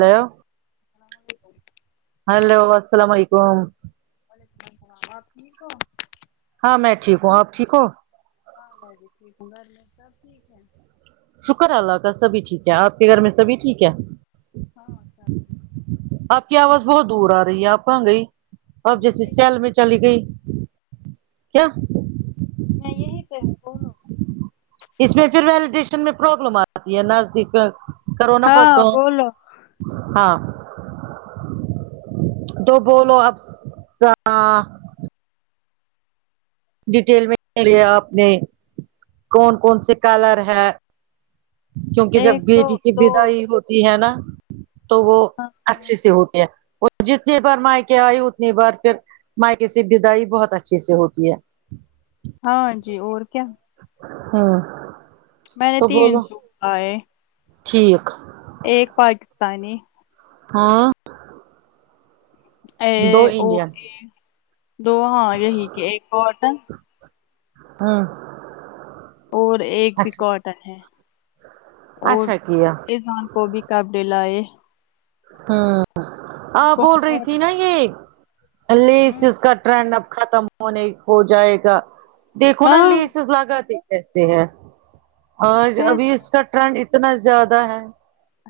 hello السلام علیکم hello السلام علیکم وعلیکم السلام آپ ٹھیک ہو ہاں میں ٹھیک ہوں آپ ٹھیک ہو ہاں میں بھی ٹھیک ہوں گھر میں سب ٹھیک ہے شکر اللہ کا سبھی ٹھیک ہے آپ کے گھر میں سبھی ٹھیک ہے ہاں سب ٹھیک ہے آپ کی آواز بہت دور آرہی ہے آپ کہاں گئی آپ ہے میں جیسے یہی سیل پہ میں چلی گئی کیا میں یہی پے ہوں بولو اس میں پھر ویلیڈیشن میں پرابلم آتی ہے نزدیک کرونا پ ہاں کا بولو ہاں تو بولو اب سآ ڈیٹیل میں لیے اپ نے کون کون سے کلر ہے کیونکہ جب ایک تو بیٹی کی دو بدائی ہوت تی ہے نا تو وہ ہاں اچھے سے ہوتے ہیں وہ جتنے بار مائکے آئی اتنی بار پھر مائکے سے بدائی بہت اچھے سے ہوتی ہے ہاں جی اور کیا ہوں میں نے تین سو پہ ہے ٹھیک ایک پاٹ پانی ہاں اے دو اور انڈین کے دو ہاں یہی کے ایک اورٹم ہوں اور ایک بھی کاٹن ہے اور اچھا کیا عزام کو بھی کب ڈل لایۓ ہوں اپ اس کو بول رہی تھی کاٹن نا یہ ایلیز ہوں اس کا ٹرینڈ اب ختم ہونے ہو جائے گا دیکھو نا لیسیز ہاں لگاتے کیسے ہے آج ابھی اس کا ٹرینڈ اتنا زیادہ ہے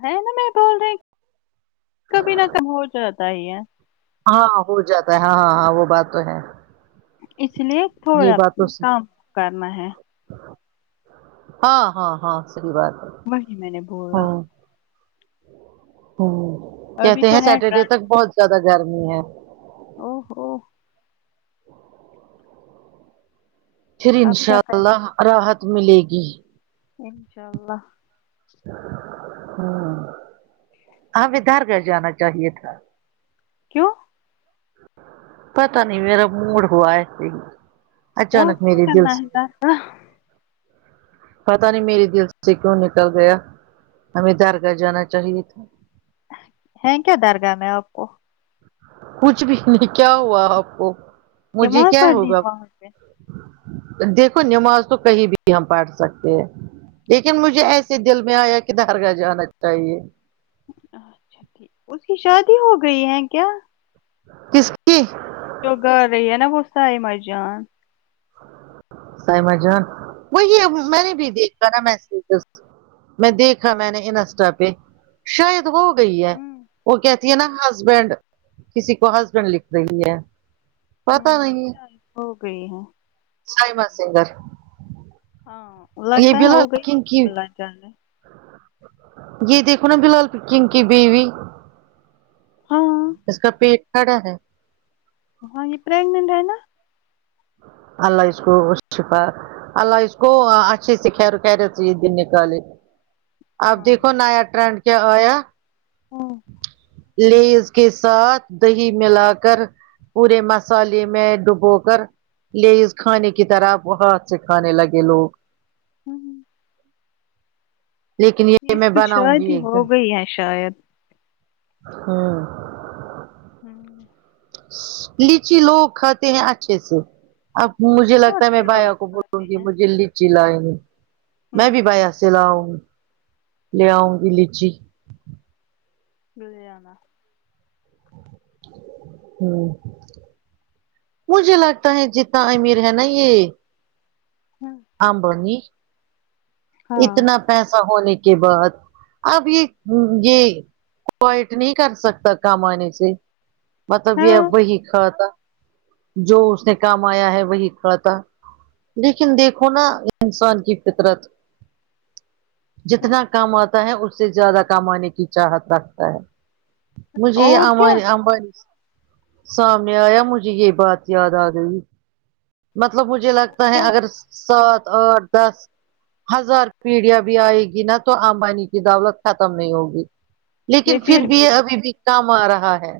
ہے نا میں بول رہے کبھی نہ کم ہو جاتا ہی ہے ہاں ہو جاتا ہے ہاں ہاں ہاں وہ بات تو ہے اس لیے یہ تھوڑا بات تو کام کرنا ہے ہاں ہاں ہاں صحیح بات ہے وہی میں نے بولا ہاں ہوں ابھی کہتے تو ہیں ہے سیٹرڈے تک ٹرانسفر بہت زیادہ گرمی ہے او ہو پھر آپ کیا انشاء کر اللہ راحت ملے گی انشاء اللہ ہوں آ بدھار گھر جانا چاہیے تھا کیوں پتا نہیں میرا موڈ ہوا ایسے ہی وہاں اچانک پہ کیا میرے دل کرنا ہے سے درگاہ پتا نہیں میری دل سے کیوں نکل گیا ہمیں درگاہ جانا چاہیے تھا ہے کیا درگاہ میں آپ کو کچھ بھی نہیں کیا ہوا آپ کو مجھے نماز کیا پڑھنی ہوگا ہے وہاں پہ دیکھو نماز تو کہیں بھی ہم پڑھ سکتے ہیں لیکن مجھے ایسے دل میں آیا کہ درگاہ جانا چاہیے اچھا ٹھیک اس کی شادی ہو گئی ہے کیا کس کی جو گھر رہی ہے نا وہ سائمہ جان سائمہ جان وہی میں نے بھی دیکھا نا م میں دیکھا میں نے انسٹا پہ شاید ہو گئی ہے ہوں وہ کہ یہ نہ ہسبینڈ کسی کو ہسبینڈ لکھ رہی ہے پتا ہوں نہیں شاید ہو گئی ہے سائمہ سنگر ہاں یہ لگتا ہے بلا ہو گئی ہے کن کی اللہ جانے یہ دیکھو نا بلال کن کی بیوی ہاں اس کا پیٹ کھڑا ہے ہاں یہ پراگنٹ ہے نا اللہ اس کو شفا اللہ اس کو اچھے سے خیر و خیریت سے یہ دن نکالے اب ہاں دیکھو نیا ٹرینڈ کیا آیا ہمم لیز کے ساتھ دہی ملا کر پورے مسالے میں ڈوبو کر لیز کھانے کی طرح ہاتھ سے کھانے لگے لوگ ہمم لیکن یہ میں اس پہ بناؤں گی شادی ایک ہو دن گئی ہے شاید ہوں ہمم لیچی لوگ کھاتے ہیں اچھے سے اب مجھے بہت لگتا ہے میں سے لوگ بایا کو بولوں کھاتے گی ہیں مجھے لیچی لائے میں بھی ہوں بایا چلاؤں لے آؤں گی لیچی لے آنا ہوں مجھے لگتا ہے جتنا امیر ہے نا یہ ہاں امبانی ہاں اتنا پیسہ ہونے کے بعد اب یہ یہ کوائٹ نہیں کر سکتا کامانے سے مطلب ہاں یہ وہی کھاتا جو اس نے کمایا ہے وہی کھاتا لیکن دیکھو نا انسان کی فطرت ہوں جتنا کام آتا ہے اس سے زیادہ کام آنے کی چاہت رکھتا ہے مجھے اور کیا یہانی امبانی سامنے آیا مجھے یہ بات یاد آ گئی مطلب مجھے لگتا ہے کیا اگر سات آٹھ دس ہزار پیڑیا بھی آئے گی نا تو امبانی کی دولت ختم نہیں ہوگی لیکن پھر بھی ابھی بھی کام آ رہا ہے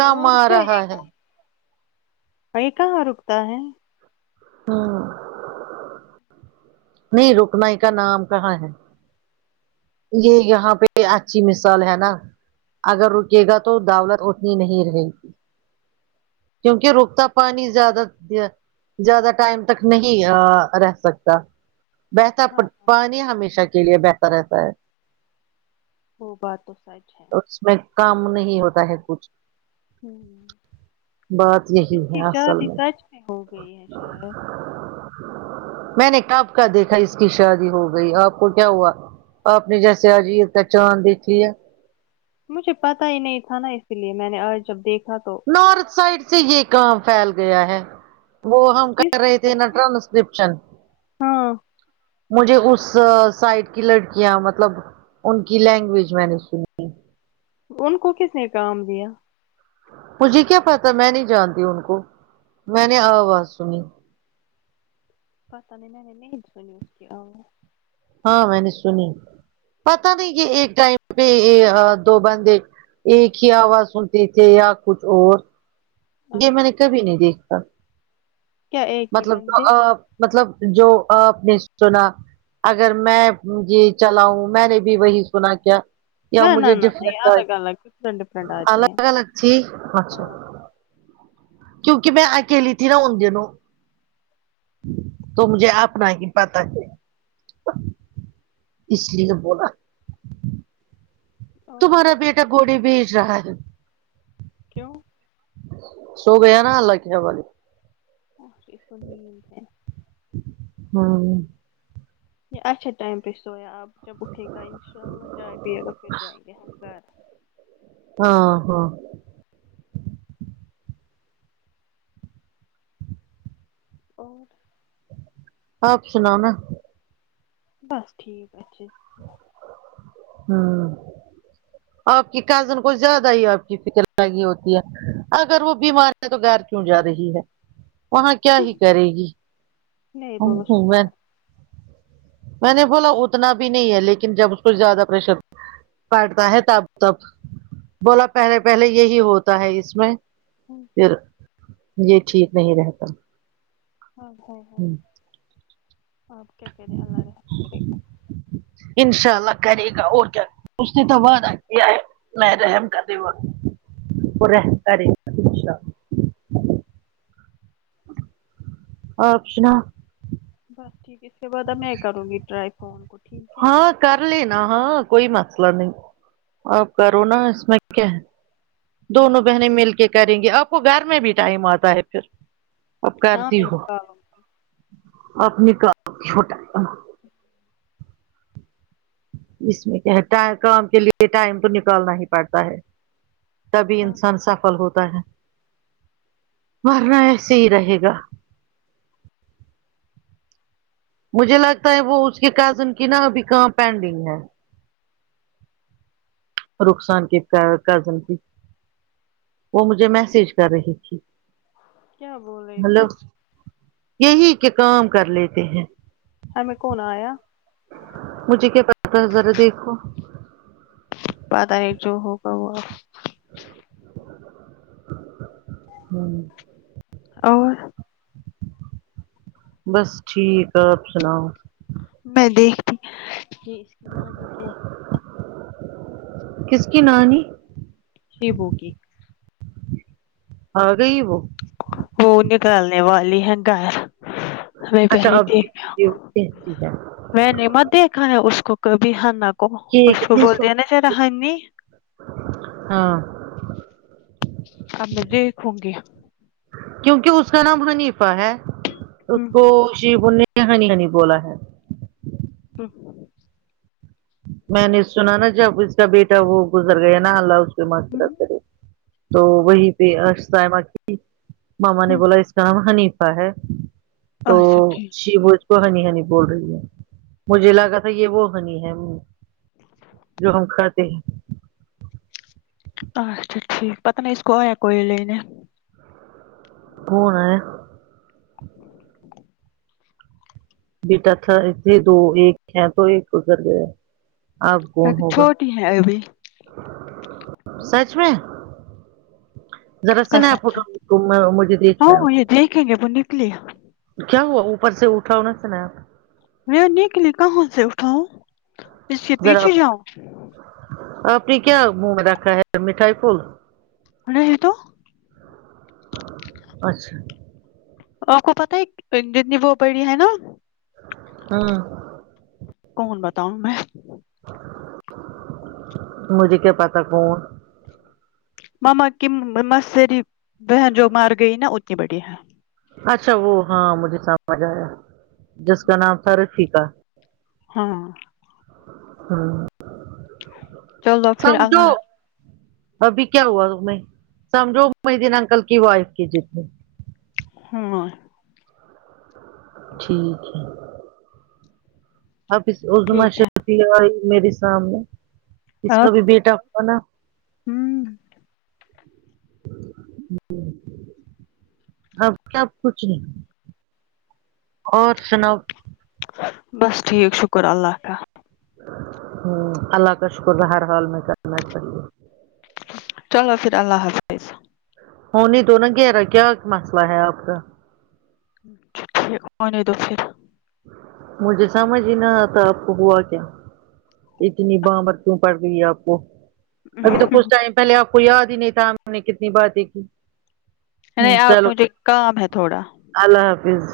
کام اور آ کیا یہ رہا ہے کہاں یہ کہاں رکتا ہے ہ نہیں رکنے کا نام کہاں ہے یہ یہاں پہ اچھی مثال ہے نا اگر رکے گا تو دولت اتنی نہیں رہے گی کیونکہ رکتا پانی زیادہ دیا زیادہ ٹائم تک نہیں ا رہ سکتا بہتا ہاں پانی ہمیشہ کے لیے بہتر رہتا ہے وہ بات تو سچ ہے اس میں کام نہیں ہوتا ہے کچھ ہوں بات یہی اس کی ہے اصل شادی سچ میں ہو گئی ہے شاید میں نے کب کا دیکھا اس کی شادی ہو گئی آپ کو کیا ہوا آپ نے جیسے عجیز کا چاند دیکھ لیا مجھے پتا ہی نہیں تھا نا اسی لیے میں نے آج جب دیکھا تو نارتھ سائڈ سے یہ کام فھیل گیا ہے وہ ہم کر کس نے رہے تھے نا بولا ٹرانسکرپشن ہاں مجھے اس سائڈ کی لڑکیاں مطلب ان کی لینگویج میں نے سنی ان کو کس نے کام دیا مجھے کیا پتا میں نہیں جانتی ان کو میں نے آواز سنی پاتانے ن سو اسکے ا ہاں میں نے سنی پتہ نہیں کہ یہ ایک ٹائم پہ یہ ا دو بندے ایک ہی آواز سنتے تھے یا کچھ اور یہ میں نے اچھا کبھی نہیں دیکھا کیا ایک ہی مطلب تو بندے اپ مطلب جو اپ نے سنا اگر میں یہ چلاؤں میں نے بھی وہی سنا کیا نہ یا نہ مجھے نہ ڈفرنٹ یہ بیگ الگ الگ ڈفرنٹ ڈفرنٹ آتے ہیں الگ الگ جی اچھا ہاں کیونکہ میں اکیلی تھی نا ان دنوں تو مجھے اپنا ہی پتاہ ہے اس لیے بولا اور تمہارا بیٹا گھوڑے بھیج رہا ہے کیوں سو گیا نا اللہ کے حوالے ابھی تو نہیں ہے ہوں یہ اچھا ٹائم پہ سویا آپ جب اٹھے گا انشاء اللہ چائے پیے گا پھر جائیں گے ہم گھر ہاں ہاں اور آپ سناؤ نا بس ٹھیک اچھے سے ہے ہوں آپ کی کزن کو زیادہ ہی آپ کی فکر لگی ہوتی ہے اگر وہ بیمار تو گر کیوں جا رہی ہے وہاں کیا ہی کرے گی نہیں بولو میں سکار میں نے بولا اتنا بھی نہیں ہے لیکن جب اس کو زیادہ پریشر پڑتا ہے تب تب بولا پہلے پہلے یہی ہوتا ہے اس میں ہوں پھر یہ ٹھیک نہیں رہتا ہیے ہیے ہیے اوکے پھر اللہ رحم کریگا انشاء اللہ کرے گا اور کیا اس نے تو وعدہ کیا ہے نۓ رحم کر دے وہ وہ رحم کرے آنشا آپ سناؤ بس ٹھیک اس کے بعد اب میں کروں گی ٹرائی فون کو ٹھیک ہے نا ہاں کر لینا ہاں کوئی مسئلہ نہیں اپ کرو نا اس میں کہ دونوں بہنیں مل کے کریں گے آپ کو گھر میں بھی ٹائم آتا ہے پھر اب ہاں کرتی میں ہوں نکالوں اپنے کا چھوٹا آیا [unintelligible] اس میں کیا ہے ٹائی کام کے لیے ٹائم تو نکالنا ہی پڑتا ہے تبھی ہاں انسان سفل ہوتا ہے ورنا ایسے ہی رہے گا مجھے لگتا ہے وہ اس کے کزن کی نا ابھی کام پینڈنگ ہے رخسان کس کا ہے کزن کی وہ مجھے میسج کر رہی تھی کیا بول رہی ملو تھی یہی کے کام کر لیتے ہیں ہ میں کون آیا مجھے کیا پتا ہے ذرا دیکھو پیدا ایک جو ہوگا وہ ہوں اور بس ٹھیک آپ سناؤ میں دیکھتی ہ کہ اس کی نانی کہ کس کی نانی ایبو کی آگیی وہ وہ نکالنے والی ہیں گھر ہمیں اچھا پہلے اب دے دیکھ لیجیے وہ کہتی ہے میں نے مت دیکھا ہے اس کو کبھی ہنا کو کہ اس کو کتنے بول سو تے ہے نا زیادہ ہنی ہاں اب میں دیکھوں گی کیونکہ اس کا نام حنیفہ ہے اس ہوں کو شیبو نے یہ ہنی ہنی بولا ہے [unintelligible] میں نے سنا نا جب اس کا بیٹا وہ گزر گیا ہے نا اللہ اس کی ہوں مغفرت کرے تو وہی پہ [unintelligible] کی ماما نے ہوں بولا اس کا نام حنیف تا ہے تو اچھا ٹھیک شیبو تو ہنی ہنی بول رہی ہے مجھے لگا تھا یہ وہ ہنی ہے و جو ہم کھاتے ہیں اچھا ٹھیک پتا نہیں اس کو آیا کوئی لینے کون آیا بیٹا تھا ایک یا دو ایک ہے تو ایک گزر گیا آب کون لیکن ہوگا چھوٹی ہے ابھی سچ میں ذرا سا نیا قسم سے فوٹو [unintelligible] میں مجھے دیکھنا ہاں ہے یہ دیکھیں گے بنے لیا کیا ہوا اوپر سے اٹھا ہو نا تھانہ میرا نیک لیے کہاں سے اٹھاؤں اس کے ذرا پیچھے جاؤں اپ نے کیا منہ میں رکھا ہے مٹھائی پھول نہیں تو اچھا اپ کو پتہ ہے پینڈن وہ پڑی ہے نا ہم کون بتاؤں میں مجھے کیا پتہ کون ماما کی ماما ساری بہن جو مر گئی ہے نا اتنی بڑی ہے اچھا وہ ہاں مجھے سمجھ آیا جس کا نام فر ٹھیکا ہاں ہاں چلو پھر سمجھو اللہ ابھی کیا ہوا انہیں سمجھو میں دن انکل کی وائف کی جتنی ہوں ا ٹھیک ہے اب اس عظمی ٹھیک ہے شرفی آئی میرے سامنے اس کا آپ بھی بیٹا ہو نا ہوں اب کیا کچھ نہیں اور سناؤ بس ٹھیک شکر اللہ کا اللہ کا شکر ہر حال میں کرنا چاہیے چلو پھر اللہ حافظ ہونے دو نا گیرا کیا مسئلہ ہے اپ کا ٹھیک انے دو پھر مجھے سمجھ ہی نہ آتا آپ کو ہوا کیا اتنے بامر کیوں پڑ رہی ہے اپ کو ابھی تو کچھ ٹائم پہلے آپ کو یاد ہی نہیں تھا ہم نے کتنی بار دیکھی ہے اپ مجھے کام ہے تھوڑا اللہ حافظ